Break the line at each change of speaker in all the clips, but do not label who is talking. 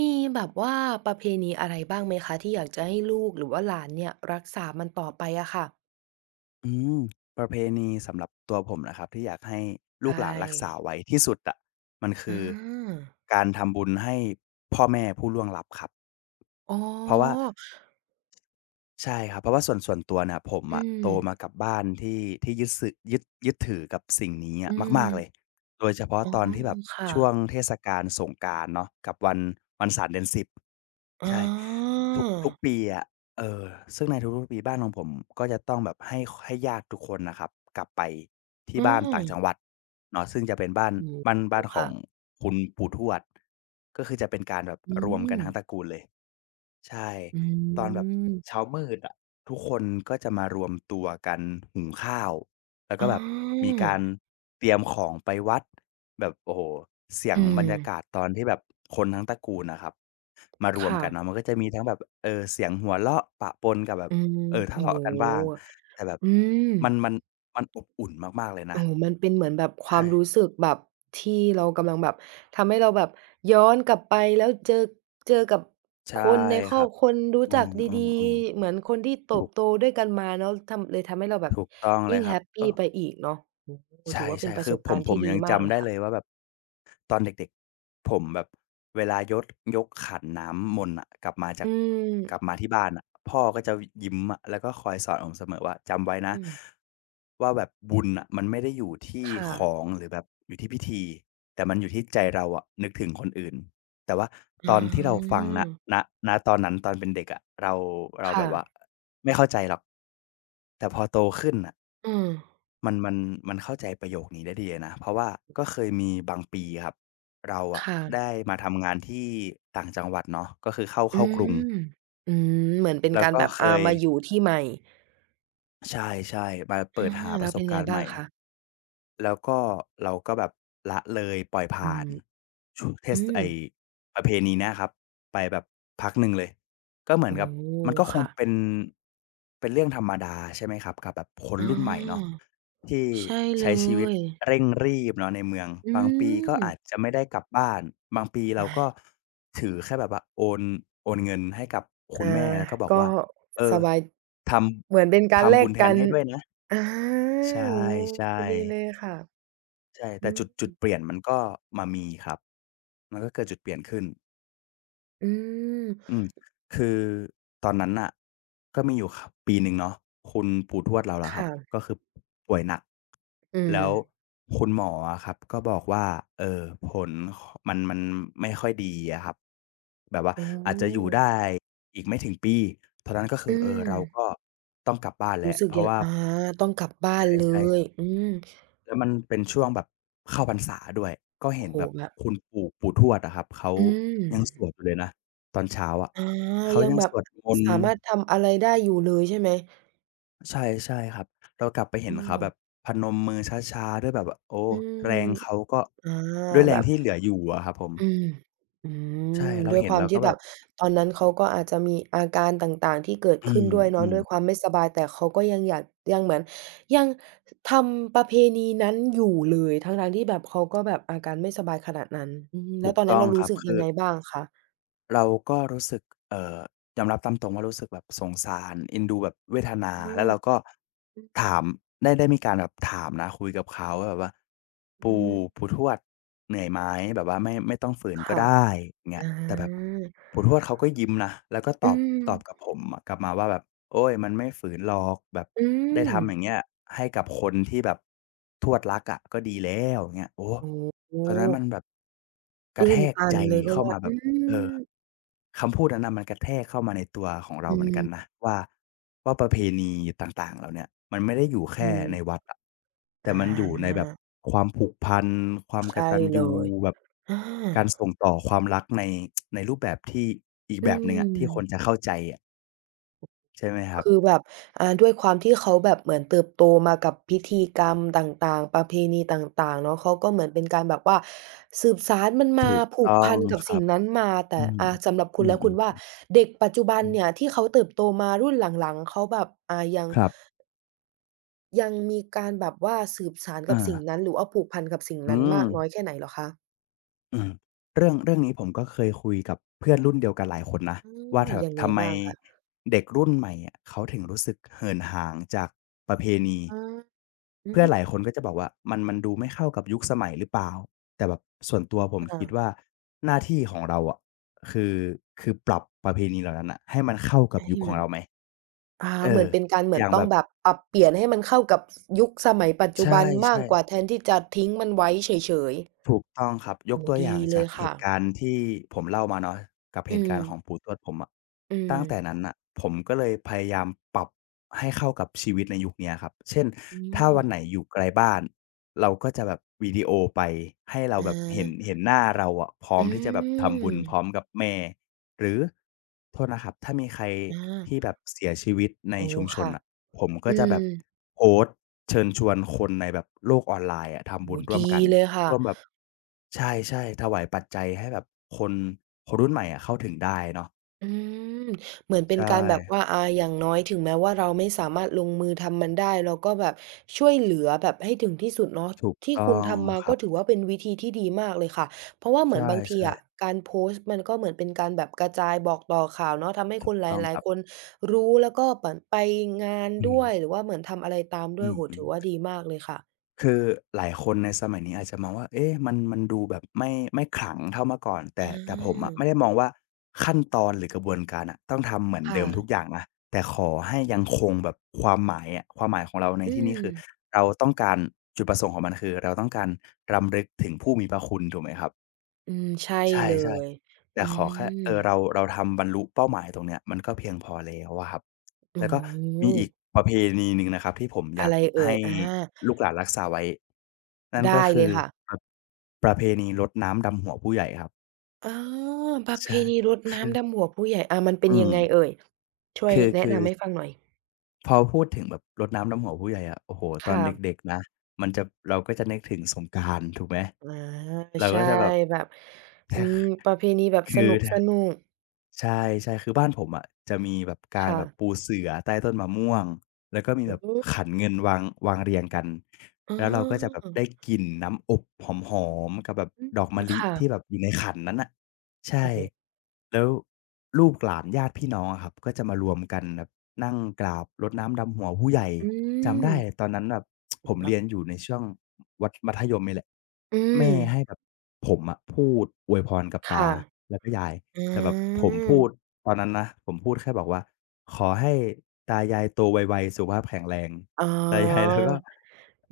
มีแบบว่าประเพณีอะไรบ้างไหมคะที่อยากจะให้ลูกหรือว่าหลานเนี่ยรักษามันต่อไปอะค่ะ
อืมประเพณีสำหรับตัวผมนะครับที่อยากให้ลู
ใช่
กหลานรักษาไว้ที่สุดอะมันคื
อา
อการทำบุญให้พ่อแม่ผู้ล่วงลับครับ
อ๋อ
เพราะว่าใช่ครับเพราะว่าส่วนตัวเนี่ยผม
อื
อะ
ม
โตมากับบ้านที่ยึดสึยึดยึดถือกับสิ่งนี้
อื
อะ
ม
มากๆเลยโดยเฉพาะ
อ๋อ
ตอนที่แบบ
ค่ะ
ช่วงเทศกาลสงกรานต์เนาะกับวันศาสตร์เดือนสิบ
อ๋
ใช่
อ
ทุกปีอะเออซึ่งในทุกๆปีบ้านของผมก็จะต้องแบบให้ญาติทุกคนน่ะครับกลับไปที่
อื
บ้านต่างจังห
ม
วัดเนาะซึ่งจะเป็นบ้าน
โอ้
บ้าน
โฮ
บ้านของ
ค่ะ
คุณปู่ทวดก็คือจะเป็นการแบบ
อื
รวมกั
ม
นทั้งตระกูลเลย ใช่
อื
ตอนแบบ
ม
เช้ามืดอะทุกคนก็จะมารวมตัวกันหุงข้าวแล้วก็
อ๋
แบบมี
อ
การเตรียมของไปวัดแบบโอ้โฮเสียง
อื
บร
ม
รยากาศตอนที่แบบคนทั้งตระกูลอะครับมารวม
ค่ะ
กันเนาะมันก็จะมีทั้งแบบเสียงหัวเราะปะปนกับแบบ
อืม
ทะ
โอ้โ
เลาะกันบ้าง
ฮ
แต่แบบ
อืม
มันมันมันอบอุ่นมากๆเลย
โอ้
นะ
โฮมันเป็นเหมือนแบบควา
ใช่
มรู้สึกแบบที่เรากำลังแบบทำให้เราแบบย้อนกลับไปแล้วเจอเจอกับค
ใช่
นในค
ค
รอ
รั
บ
บ
คนรู้
อื
จักดี
อ
ๆเหมื
ๆ
อนคนที่โต
ๆถู
บ
ก
โตด้วยกันมาเนาะทำเลยทำให้เราแบบ
ถูกต้องเล
ยิ่
ย
ง
ครั
แฮ
บ
ปปี
ก็
ไปอีกเนาะโอ้โฮ
ใช
ถือว่าเป็น
่
ป
ๆ
ระ
คื
ส
อ
บ
ผ
กา
ม
รณ์
ผ
ที่
ม
ดี
ยัง
มากเล
จำ
ย
ได้เลย
ค่ะ
ว่าแบบตอนเด็กๆผมแบบเวลายดยกขันน้ำมนต์อะกลับมาจา
อื
กกลับ
ม
มาที่บ้านอะพ่อก็จะยิ้มอะแล้วก็คอยสอนผมเสมอว่าจำไว้นะ
อืม
ว่าแบบบุญอะมันไม่ได้อยู่ที่
ค่ะ
ของหรือแบบอยู่ที่พิธีแต่มันอยู่ที่ใจเราอะนึกถึงคนอื่นแต่ว่าต
อ๋อ
อนที่เราฟังณณตอนนั้นตอนเป็นเด็กอะเราแบ
ค่ะ
บว่าไม่เข้าใจหรอกแต่พอโตขึ้นน่ะ
อืม
มันมันมันเข้าใจประโยคนี้ได้ดีเลยนะเพราะว่าก็เคยมีบางปีครับเราอะ
ค่ะ
ได้มาทำงานที่ต่างจังหวัดเนาะก็คือเข้า
อื
เข้ากรุง
มอืมเหมือนเป็น
แล้ว
การ
ก็
แบบ
เคย
มาอยู่ที่ใหม่
ใช่มาเปิ
อา
ดหาป
แล้
ระ
ว
ส
เป็
บ
นไง
การณ์ให
บ้าง
ม่
คะ
แล้วก็เราก็แบบละเลยปล่อย
อื
ผ่า
ม
นชเท
อื
ศ
ม
ไอ้ประเพณีเนี้ยครับไปแบบพักหนึ่งเลยก็เหมือน
โอ้
กับมันก็คง
ค่ะ
เป็นเป็นเรื่องธรรมดาใช่ไหมครับกับแบบคน
อา
รุ่นใหม่เนาะ
อ
ที่
ใช่เล
ใช้ชีวิต
ย
เร่งรีบเนาะในเมือง
อื
บางปีก็
ม
อาจจะไม่ได้กลับบ้านบางปีเรา
อา
ก็ถือแค่แบบว่าโอนเงินให้กับ
อ
คุณแม่
า
แล้วก็บอก
ก็
ว่าเอ
ส
อ
บาย
ท
เหมือนเป็น
ำ
การแล
ทำบุ
ก
ญแท
กั
น
น
ให้ด้วยนะ
อา
ใ
โอ้โฮ
ช่
ดีเลย
ๆ
ค่ะ
ใช่แต่
อื
จุด
ม
เปลี่ยนมันก็มามีครับมันก็เกิดจุดเปลี่ยนขึ้น
อืม
อืมคือตอนนั้นน่ะก็มีอยู่ปีหนึ่งเนาะคุณปู่ทวดเราล่ะครับ
ค่ะ
ก็คือป่วยหนัก
อืม
แล้วคุณหมออะครับก็บอกว่าผลขมันไม่ค่อยดีอะครับแบบว่า
อ๋
อาจจะอยู่
อ
ได้อีกไม่ถึงปีตอนนั้นก็คื
อื
อเออเราก็
ม
ต้องกลับบ้านแล้
รู้
ว
สึก
เพราะ
ยัง
ว่า
อาต้องกลับบ้านเล
ใช่ค
ย
รับ
อืม
แล้วมันเป็นช่วงแบบเข้าพรรษาด้วยก็
โอ้
เห็น
โฮ
แบบ
แบบ
คุณปู่ทวดอะครับเขา
อืม
ยังสวดอยู่เลยนะตอนเช้าอะ
อา
เขา
ยัง
ยัง
แบ
ส
บ
วดมนต์
สามารถทำอะไรได้อยู่เลยใช่ไหม
ใช่ครับเรากลับไปเห็น
อ้
เขา
อ
แบบพนมมือช้าๆด้วยแบบว่าโอ้
อื
แรงเขา
ม
ก็
อา
ด้วยแร
แบ
ง
บ
ที่เหลืออยู่อะครับผม
อืมอื
ใช่
ม
เรา
ด้วย
เห็
ค
น
วาม
เราก็
ที่
แบ
แบ
บ
บตอนนั้นเขาก็อาจจะมีอาการต่างๆที่เกิด
อื
ขึ้นด้วยเนาะ
ม
ด้วยความไม่สบายแต่เขาก็ยังอยากยังเหมือนยังทำประเพณีนั้นอยู่เลยทั้งๆที่แบบเขาก็แบบอาการไม่สบายขนาดนั้นอืม
ๆ
แล้
ถู
ว
ก
ตอนนั้
ต้
น
อง
เรา
ค
รู้
รับ
สึก
คื
ยัง
อ
ไงบ้างคะ
เราก็รู้สึกเอ่อยอมรับตามตรงว่ารู้สึกแบบสงสารเอ็นดูแบบเวทนา
อื
แล้
ม
วเราก็
อือ
ถามได้มีการแบบถามนะคุยกับเขาว่าแบบว่า
อื
ปู่
ม
ปู่ทวดเหนื่อยไหมแบบว่าไม่ต้องฝืนก็
ค่ะ
ได้อย่าง
อ
เงี้ยแต่แบบ
า
ปู่ทวดเขาก็ยิ้มนะแล้วก็ต
อื
อบ
ม
ตอบกับผมอะกลับมาว่าแบบโอ๊ยมันไม่ฝืนหรอกแบบ
อื
ได้
ม
ทำอย่างเงี้ยให้กับคนที่แบบทวดรักอะก็ดีแล้วอย่างเงี้ยโอ้โฮ
โอ้โฮ
ตอนนั้นมันแบบกระ
ตื้
แท
น
ก
ตัน
ใจ
เลยก็
เข้า
ว่า
มาแบ
อื
บ เออ
ม
คำพูดนั้นน่ะมันกระแทกเข้ามาในตัวของเรา
อื
เหมือนกันนะว่าว่าประเพณีต่างๆเราเนี่ยมันไม่ได้อยู่
ม
แค่ใน
ๆ
วัดอะแต่
อ
มันอยู่ในแบ
า
บความผูกพันความก
ใช่
ตัญ
เล
ญู
ย
แบบ
อา
การส่งต่อความรักในในรูปแบบที่อีก
อื
แบบหนึ่ง
ม
อะที่คนจะเข้าใจอะใช่ไหมครับ
คือแบบด้วยความที่เขาแบบเหมือนเติบโตมากับพิธีกรรมต่างๆประเพณีต่างๆเนาะเขาก็เหมือนเป็นการแบบว่าสืบสานมันมา
ถูก
ผู
ต้
ก
อ
พั
ง
นกับ
ครั
สิ่ง
บ
นั้นมาแต่
อืม
สำหรับคุ
อื
ณแล้วคุณว่า
อๆ
เด็กปัจจุบัน
อื
เนี่ย
ม
ที่เขาเติบโตมารุ่นหลังๆเขาแบบยัง
ครับ
ยังมีการแบบว่าสืบสานกั
อา
บสิ่งนั้นหรือว่าผูกพันกับสิ่ง
อื
นั้น
ม
มากน้อยแค่ไหนเหรอคะ
อืมเรื่องนี้ผมก็เคยคุยกับเพื่อนรุ่นเดียวกันหลายคนนะว่า
อายังไง
ทำไม
บ้างคะ
เด็กรุ่นใหม่อะเขาถึงรู้สึกเหินห่างจากประเพณี
อาอื
เพื่อ
ม
นหลายคนก็จะบอกว่ามันดูไม่เข้ากับยุคสมัยหรือเปล่าแต่แบบส่วนตัวผมคิด
ค่ะ
ว่าหน้าที่ของเราอะคือคือปรับประเพณีเหล่านั้นน่ะให้มันเข้ากับยุ
ให้
คของ
มัน
เราไหม
อา
เอ
เหมื
อ
อนเป็นการเหมื
อ
อน
ย่าง
ต้
แบ
อง
บ
แบบปรับเปลี่ยนให้มันเข้ากับสยุคสมัยปัจ
ใช
จุบันมาก
่
กว่าแท
ๆ
นที่จะทิ้งมันไว้เฉยๆ
ถูกต้องครับยก
โอ้
ตัวอ
ดี
ย่าง
เล
จาก
ย
เห
ค่ะ
ตุการณ์ที่ผมเล่ามาเนาะกับเห
อื
ตุ
ม
การณ์ของปู่ทวดผมอะ
อื
ตั้
ม
งแต่นั้นน่ะผมก็เลยพยายามปรับให้เข้ากับชีวิตในยุคเนี้ยครับเช่น
อื
ถ้า
ม
วันไหนอยู่ไกลบ้านเราก็จะแบบวิดีโอไปให้เรา
อ
แบบเห็น
า
เห็นหน้าเราอะพร้อม
อื
ที่จะแบบทำ
ม
บุญพร้อมกับแม่หรือโทษนะครับถ้ามีใคร
อา
ที่แบบเสียชีวิตใน
โอ้
ชุมชน
ค่ะ
น่ะผมก็
อื
จะแบ
ม
บโพสต์เชิญชวนคนในแบบโลกออนไลน์อะ
โอ้
ทำ
โฮ
บุญร่วม
ดี
กัน
เลยค่ะ
รวมแบบใช่ๆถวายปัจจัยให้แบบคนคนรุ่นใหม่อะเข้าถึงได้เนาะ
อืมเหมือนเป็น
ใช่
การแบบว่าอาอย่างน้อยถึงแม้ว่าเราไม่สามารถลงมือทำมันได้เราก็แบบช่วยเหลือแบบให้ถึงที่สุดเนาะ
ถูก
ที่
ต้
คุ
อ
ณ
ง
ทำมา
ครั
ก็
บ
ถือว่าเป็นวิธีที่ดีมากเลยค่ะเพราะว่าเห
ใช
มือนบางที
่
อะการโพสต์มันก็เหมือนเป็นการแบบกระจายบอกต่อข่าวเนาะทำให้
ๆถู
ค
ก
นห
ต้อง
ลา
ค
ย
รับ
ๆคนรู้แล้วก็เหมือนไปงาน
อืม
ด้วยหรือว่าเหมือนทำอะไรตาม
อื
ด้วยโอ้โฮ
ม
ถือว่า
ๆ
ดีมากเลยค่ะ
คือหลายคนในสมัยนี้อาจจะมองว่าเอ๊ะมันมันดูแบบไม่ขลังเท่าเมื่อก่อนแต่
อ
แต่ผมอะไม่ได้
า
มองว่าขั้นตอนหรือกระบวนการอะต้องทำเหมือนเดิ
ค่ะ
มทุกอย่างนะแต่ขอให้ยังคงแบบความหมายอะความหมายของเราใน
อื
ที่นี้
ม
คือเราต้องการจุดประสงค์ของมันคือเราต้องการรำลึกถึงผู้มีพระคุณถูกไหมครับ
อืมใช่
ใช
เล
่
ย
ๆแต่
อื
ขอแค่
ม
เราทำบรรลุเป้าหมายตรงเนี้ยมันก็เพียงพอแล้วอะครับ
โอ้
แล้วก็
โฮ
มีอีกประเพณีหนึ่งนะครับที่ผมอ
อะ
ยาก
ไรเอ่
ให้
ยอา
ลูกหลานรักษาไว้นั่นก็
ได้เล
คือ
ยค่ะ
ครบประเพณีรดน้ำดำหัวผู้ใหญ่ครับ
อาประเพ
ใช่
ณีรด
คือ
น้ำดำหัวผู้ใหญ่อามันเป็
อื
นยั
ม
งไงเอ่ยช่วย
คือ
แนะ
คือ
นำให้ฟังหน่อย
พอพูดถึงแบบรดน้ำดำหัวผู้ใหญ่อะโอ้โฮตอน
ค่ะ
เด็กๆนะมันจะเราก็จะนึกถึงสงกรานต์ถูกไหม
อา
เราก็
ใช่
จะแบบ
แบบ
แท
อืมประเพณีแบบส
คือ
นุก
ท ใช่คือบ้านผมอะจะมีแบบกา
ๆ
ร
ค่ะ
แบบปูเสื่อใต้ต้นมะม่วงแล้วก็มี
อื
แบบ
ม
ขันเงินวางเรียงกันแล้วเราก็จะแบบ
อ
ได้
อ
กลิ่นน้ำอบหอมๆกับแบบ
อื
ดอกมะ
ม
ลิ
ค่ะ
ที่แบบอยู่ในขันนั้นน่ะใช่
โอ้โฮ
แล้วลูกหลานญาติพี่น้องอะครับก็จะมารวมกันแบบนั่งกราบรดน้ำดำหัวผู้ใหญ่
อื
จำ
ม
ได้ตอนนั้นแบบผม
แบ
เรี
บ
ยนอยู่ในช่วงวัดมัธยมนี่แหละ
อืม
แม่ให้แบบผมอะพูดอวยพรกับตา
ค่ะ
แล้วก็ยาย
อ
แต่แบบผมพูด
า
ตอนนั้นนะผมพูดแค่บอกว่าขอให้ตายายโตไวๆสุขภาพแข็งแรง
อ๋อ
ตายายแล้วก็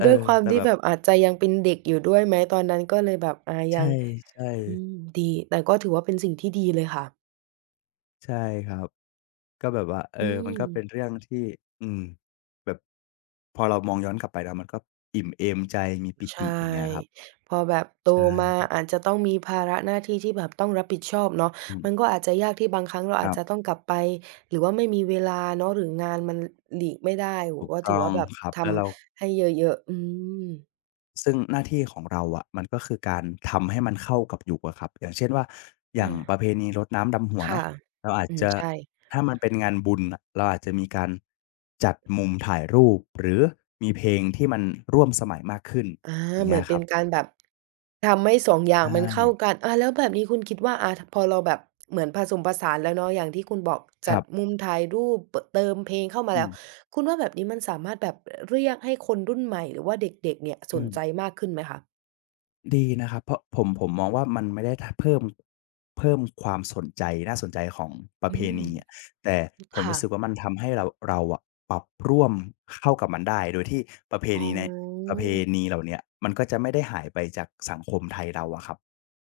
เอ
ด้วย
อ
ความ
แต่
ที่
แบบ
แบบอาจจะยังเป็นเด็กอยู่ด้วยไหมตอนนั้นก็เลยแบบอายั
ใช่
ง
ใช่
อืมดีแต่ก็ถือว่าเป็นสิ่งที่ดีเลยค่ะ
ใช่ครับก็แบบว่าเอ
อื
อมัน
ม
ก็เป็นเรื่องที่อืมแบบพอเรามองย้อนกลับไปแล้วมันก็อิ่มเอมใจมีปิติ
ใช่
อย่างเงี้ยครับ
พอแบบโตมา
ใช่
อาจจะต้องมีภาระหน้าที่ที่แบบต้องรับผิดชอบเนาะ
อื
มัน
ม
ก็อาจจะยากที่บางครั้งเรา
ค
อา
รั
จจะต้อ
บ
งกลับไปหรือว่าไม่มีเวลาเนาะหรืองานมันหลีกไม่ได้โอ้โฮ
ถูก
ก็ถื
ต้
อ
อง
ว่าแบบ
ครับ
ท
แล้วเรา
ำให้เยอะๆอืม
ซึ่งหน้าที่ของเราอะมันก็คือการทำให้มันเข้ากับหยวกอะครับอย่างเช่นว่าอย่างป
อา
ระเพณีรดน้ำดำหัว
ค่ะ
เนาะเราอาจ
อืม
จะ
ใช่
ถ้ามันเป็นงานบุญน่ะเราอาจจะมีการจัดมุมถ่ายรูปหรือมีเพลงที่มันร่วมสมัยมากขึ้น
อา
อย่าง
เห
เงี้
มือ
ย
น
ค
เป็
รั
นกา
บ
รแบบทำให้สองอย่า
ใช
งมันเข้า
่
กันอาแล้วแบบนี้คุณคิดว่าอาพอเราแบบเหมือนผสมผสานแล้วเนาะอย่างที่คุณบอก
ค
จั
รั
ด
บ
มุมถ่ายรูปเปอเติมเพลงเข้ามา
อื
แล้ว
ม
คุณว่าแบบนี้มันสามารถแบบอเรียกให้คนรุ่นใหม่หรือว่าเด็กๆเนี่ยส
อื
น
ม
ใจมากขึ้นไหมคะ
ดีนะครับเพราะผมมองว่ามันไม่ได้ทเพิ่มเพิ่มความสนใจน่าสนใจของประ
อื
เพ
ม
ณีอะแต่ผม
ค่ะ
รู้สึกว่ามันทำให้เราอะปรับร่วมเข้ากับมันได้โดยที่ประเพ
อ๋
ณีในป
อ
ระเพณีเหล่าเนี้ยมันก็จะไม่ได้หายไปจากสังคมไทยเราอะครับ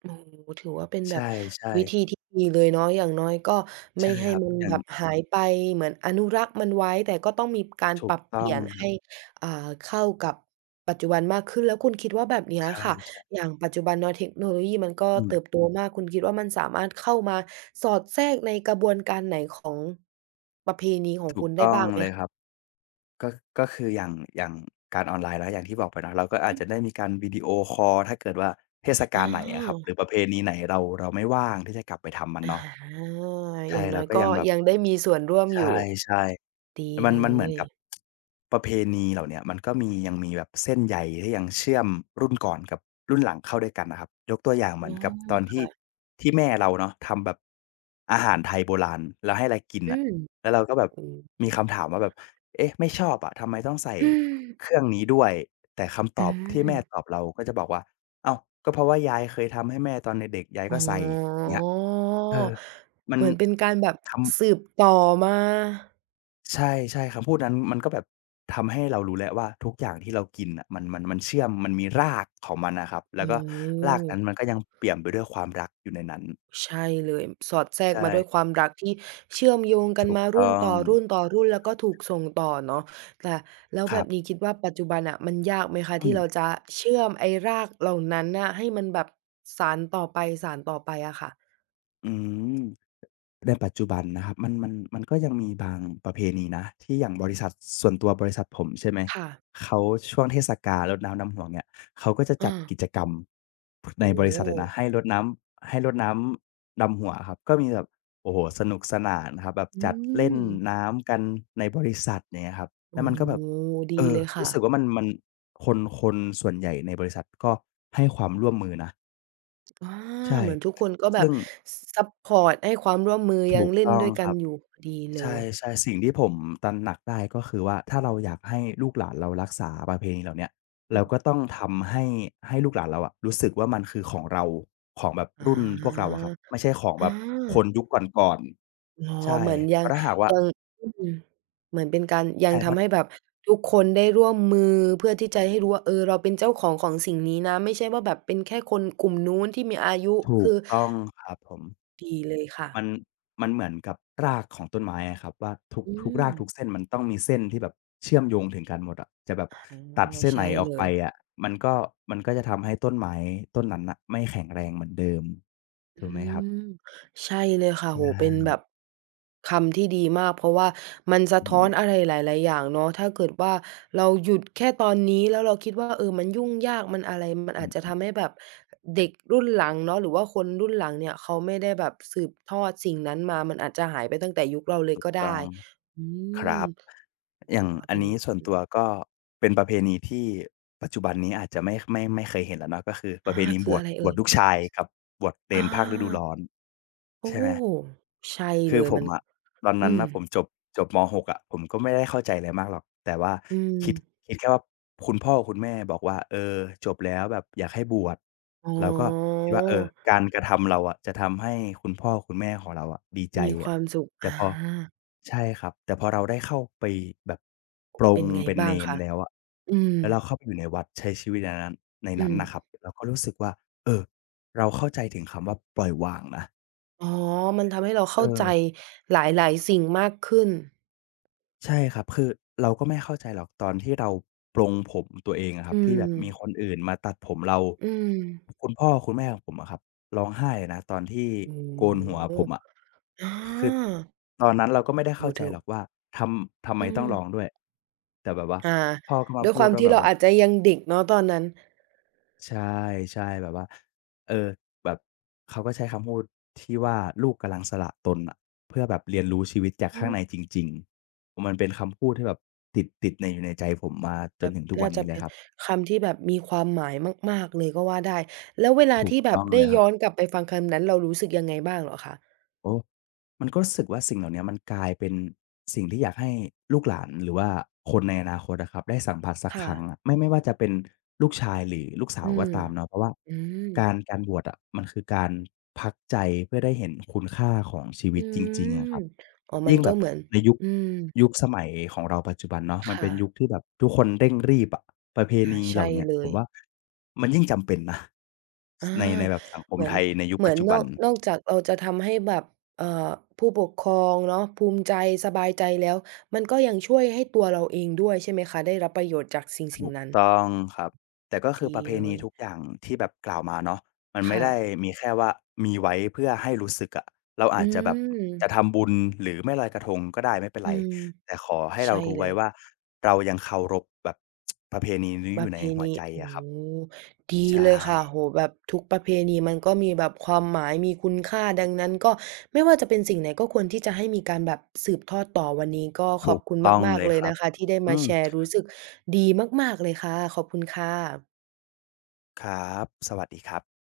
โอ้โฮถือว่าเป็น
ใช
แบบ
่
วิธี
ๆ
ที่ดีเลยเนาะอย่างน้อยก็ไม่
ใช่
ให้
ครับ
มัน
อย่า
แบ
ง
บหายไปเหมือนอนุรักษ์มันไว้แต่ก็ต้องมีการ
ถู
ป
ก
รับเป
ต้อ
ลี่
ง
ยน
ครั
ให้
บ
อ่าเข้ากับปัจจุบันมากขึ้นแล้วคุณคิดว่าแบบเนี้ย
ใช
ค่ะ
่
อย่างปัจจุบันเนาะเทคโนโลยีมันก็
ๆอืม
เติบโตมากคุณคิดว่ามันสามารถเข้ามาสอดแทรกในกระบวนการไหนของประเพณีของ
ถู
คุ
ก
ณได้
ต้อง
บ้างไหม
เลย
คะ
ครับ ก็ก็คืออย่าง อย่างการออนไลน์แล้วอย่างที่บอกไปเนาะเราก็อาจจะได้มีการวิดีโอคอลถ้าเกิดว่าเทศ
อา
กาลไหนอะครับ
ว
หรือประเพณีไหนเราไม่ว่างที่จะกลับไปทำมัน
อ
เนาะ
าอ
ใช่
ย่างน้
เรา
อย
ก็ยั
ก็
งแบบ
ยังได้มีส่วนร่วม
ใ
อยู่
ช่
ดี
ๆ มัน
เล
มันเหมือน
ย
กับประเพณีเหล่าเนี้ยมันก็มียังมีแบบเส้นใยที่ยังเชื่อมรุ่นก่อนกับรุ่นหลังเข้าด้วยกันน่ะครับยกตัวอย่างเหมื
อ๋
อน
อ
กับตอนที่
ค่ะ
ที่แม่เราเนาะทำแบบอาหารไทยโบราณแล้วให้เรากิน
อื
น่ะ
ม
แล้วเราก็แบบ
อืม
มีคำถามว่าแบบเอ๊ะไม่ชอบอะทำไมต้องใส่เค รื่องนี้ด้วยแต่คำต
อื
อบที่
ม
แม่ตอบเราก็จะบอกว่าอ้าวก็เพราะว่ายายเคยทำให้แม่ตอนเด็กๆยาย
อ๋
ก็ใส่
อ
เงี้ยเออมัน
เหมือนเป็นการแบบสื
ทำ
บต่อมา
ใช่ใช่คำพูดนั้นมันก็แบบทำให้เรารู้แล้วว่าทุกอย่างที่เรากินน่ะมันเชื่อมมันมีรากของมันน่ะครับ
โอ
แล้วก็ราก
้
นั้นมันก็ยังเปี่ยมไปด้วยความรักอยู่ในนั้น
ใช่เลยสอดแทรก
ใช่
มาด้วยความรักที่เชื่อมโยงกัน
ถูก
มารุ่
ต้
น
อง
ต่อรุ่นต่อรุ่นแล้
ค
ว
รั
ก็ถู
บ
กส่งต่อเนาะแต่แล้ว
ค
แบ
รั
บนี้
บ
คิดว่าปัจจุบันน่ะมันยากไหมคะ
อื
ที่
ม
เราจะเชื่อมไอ้รากเหล่านั้นน่ะให้มันแบบสานต่อไปสานต่อไปอะค่ะ
อืม ในปัจจุบันนะครับมันก็ยังมีบางประเพณีนะที่อย่างบริษัทส่วนตัวบริษัทผมใช่ไหม
ค่ะ
เขาช่วงเทศกาลรดน้ำดำหัวเนี่ยเขาก็จะจั
อา
ดกิจกรรม
โอ
ในบริษัทเลยนะ
้
ให้รดน้ำให้รดน้ำดำหัวครับก็มีแบบโอ้โฮสนุกสนานครับแบบ
อื
จัดเล่น
ม
น้ำกันในบริษัทอย่างเงี้ยครับแล้ว
โอ้
มันก็แบบ
โฮดี
เออ
เลยค่ะ
รู้สึกว่ามันคนส่วนใหญ่ในบริษัทก็ให้ความร่วมมือนะ
อา
ใช่
เหมือนทุกคนก็แบบ
ซึ่ง
ซัปพอร์ตให้ความร่วมมือยั
ถู
ง
ก
เล่น
ต้อง
ด้วย
ค
กัน
รับ
อยู่ดีเล
ใช่
ย
ใช่สิ่งที่ผมตระหนักได้ก็คือว่าถ้าเราอยากให้ลูกหลานเรารักษาประเพณีเหล่าเนี้ย
อื
เราก็
ม
ต้องทำให้ให้ลูกหลานเราอะรู้สึกว่ามันคือของเราของแบบ
อ
รุ่นพวกเรา
า
อะครับไม่ใช่ของแบ
อา
บคนยุคก่อน
อ๋อ
ๆใช่
เหมือนยั
เพ
ง
ราะถ้าหากว่า
ยังอืมเหมือนเป็นการยั
ใช่
ง
เพราะ
ทำให้แบบทุกคนได้ร่วมมือเพื่อที่จะให้รู้ว่าเออเราเป็นเจ้าของของสิ่งนี้นะไม่ใช่ว่าแบบเป็นแค่คนกลุ่มนู้นที่มีอายุ
ถู
คื
ก
อ
ต้องครับผม
ดีเลยค่ะ
มันมันเหมือนกับรากของต้นไม้อะครับว่าทุก
อื
ทุก
ม
รากทุกเส้นมันต้องมีเส้นที่แบบเชื่อมโยงถึงกันหมดอะจะแบบ
อา
ตัดเส้นไหน
ใช่
ออก
เล
ไป
ย
อะมันก็มันก็จะทำให้ต้นไม้ต้นนั้นน่ะไม่แข็งแรงเหมือนเดิม
อื
ถูกไหมครับ
มใช่เลยค่ะ
ใช
โหเป็น
่
แบบคำที่ดีมากเพราะว่ามันสะ
อื
ท้อนอะ
ม
ไรหลายๆอย่างเนาะถ้าเกิดว่าเราหยุดแค่ตอนนี้แล้วเราคิดว่าเออมันยุ่งยากมันอะไรมัน
อ
อาจจะ
ือ
ทำให้แบบเด็กรุ่นหลังเนาะหรือว่าคนรุ่นหลังเนี่ยเขาไม่ได้แบบสืบทอดสิ่งนั้นมามันอาจจะหายไปตั้งแต่ยุคเราเลย
ถูก
ก็
ต้อ
ได้
ง
อื
ค
ม
รับอย่า
ถื
ง
อว่า
อัน
เป็น
นี้ส่วน
อื
ตั
ม
วก็เป็นประเพณีที่ปัจจุบันนี้อาจจะไม่เคยเห็นแล้วเนาะก็คือป
อา
ระเพณีบ
คือ
ว
อะ
ช
ไร
บ
เอ่
วช
ย
ลูกชายกับบวชเณ
อ
รภาคฤดู
า
ร้อน
โอ้
ใช่ไหม
ใช่
คื
เล
อ
ย
ผม
มัน
อะตอน
อื
นั้น
ม
น่ะผมจบม6อะผมก็ไม่ได้เข้าใจอะไรมากหรอกแต่ว่า
อื
คิด
ม
คิดแค่ว่าคุณพ่อคุณแม่บอกว่าเออจบแล้วแบบอยากให้บวช
อ๋
เราก็
อ
คิดว่าเออการกระทำเราอะจะทำให้คุณพ่อคุณแม่ของเราอะดีใจ
มีค
อะ
วามสุข
แต่
อา
พอใช่ครับแต่พอเราได้เข้าไปแบบปล
เป็
ง
นไง
เป็นเณ
บ้าง
ร
คะ
แล้วอะ
อืม
แล้วเราเข้าไปอยู่ในวัดใช้ชีวิตในนั้นใน
อื
นั้น
ม
น่ะครับเราก็รู้สึกว่าเออเราเข้าใจถึงคำว่าปล่อยวางนะ
อ๋อมันทำให้เราเข้าใจ
เออ
หลายๆสิ่งมากขึ้น
ใช่ครับคือเราก็ไม่เข้าใจหรอกตอนที่เราปลงผมตัวเองอะค
อื
รับที่แบบมีคน
ม
อื่นมาตัดผมเรา
อืม
คุณพ่อคุณแม่ของผมอะครับร้องไห้นะตอนที่
โอ้
โกนหัว
โฮ
ผมอะ
อา
คือตอนนั้นเราก็ไม่ได้
โอ้
เข้า
โฮ
ใจ
ถือ
หรอกว่าทำไม
อื
ต้อ
ม
งร้องด้วยแต่แบบว่า
อา
พ่อก็มา
ด้วยค
พูด
วาม
ว่า
ที่
แบบ
เรา
ว่า
อาจจะยังเด็กเนาะตอนนั้น
ใช่ใช่แบบว่าเออแบบเขาก็ใช้คำพูดที่ว่าลูกกำลังสละตนอะเพื่อแบบเรียนรู้ชีวิตจาก
อื
ข้างใน
ม
จริงๆมันเป็นคำพูดที่แบบติดในอยู่ในใจผมมาจ
แบ
น
บ
ถึงทุกวั
น่า
น
จะ
นี้เลย
เป็น
ครับ
คำที่แบบมีความหมายมากๆเลยก็ว่าได้ แล้วเวลา
ถูก
ที่แบ
ต้
บ
องเล
ได้
ยครับ
ย้อนกลับไปฟังคำนั้นเรารู้สึกยังไงบ้างเหรอคะ
โอ้มันก็รู้สึกว่าสิ่งเหล่าเนี้ยมันกลายเป็นสิ่งที่อยากให้ลูกหลานหรือว่าคนในอนาคตอะครับได้สัมผัสสักค
ค่ะ
รั้งอะไม่ว่าจะเป็นลูกชายหรือลูกสา
อื
วก็
ม
ตามเนาะเพราะว่า
อืม
การบวชอะมันคือการพักใจเพื่อได้เห็นคุณค่าของชีวิ
อื
ตจริงๆอะค
ม
รับ
อ๋อมัน
ยิ่งแบ
ก็
บ
เหมือน
ในยุค
อืม
ยุคสมัยของเราปัจจุบันเนาะมันเป็
ค่ะ
นยุคที่แบบทุกคนเร่งรีบอะประเพ
อา
ณีเห
ใช่
ล่าเนี้ย
เล
ผ
ย
มว่ามันยิ่งจำเป็นนะ
อา
ในแบบสังค
เห
ม
มือ
ไท
น
ยในยุค
เหมื
ปั
อ
จ
น
จุ
น
บั
อ
น
กนอกจากเราจะทำให้แบบเอ่อผู้ปกครองเนาะภูมิใจสบายใจแล้ว มันก็ยังช่วยให้ตัวเราเองด้วยใช่ไหมคะ ได้รับประโยชน์จากสิ่ง
ถูก
ๆนั้น
ต้องครับแต่ก็คือ
ดี
ประเพ
เล
ณี
ย
ทุกอย่างที่แบบกล่าวมาเนาะมันไม่
ค่ะ
ได้มีแค่ว่ามีไว้เพื่อให้รู้สึกอะเรา
อื
อาจจะแบบ
ม
จะทำบุญหรือไม่ลอยกระทงก็ได้ไม่เป็น
อื
ไร
ม
แต่ขอให้เรา
ใช่
รู้
เล
ไว้
ย
ว่าเรายังเคารพแบบประเพณีนี้
ป
อ
ระ
ยู่
เพ
ในหัว
ณี
ใจ
โอ้
อะครับ
ดี
ใช่
เลยค่ะโอ้โฮแบบทุกประเพณีมันก็มีแบบความหมายมีคุณค่าดังนั้นก็ไม่ว่าจะเป็นสิ่งไหนก็ควรที่จะให้มีการแบบสืบทอดต่อวันนี้ก็ข
ถู
อบ
ก
คุณ
ต้อง
มาก
เล
ๆ
ย
เล
ค
ย
รับ
นะคะที่ได้
อื
มา
ม
แชร์รู้สึกดีมากๆเลยค่ะขอบคุณค่ะ
ครับสวัสดีครับ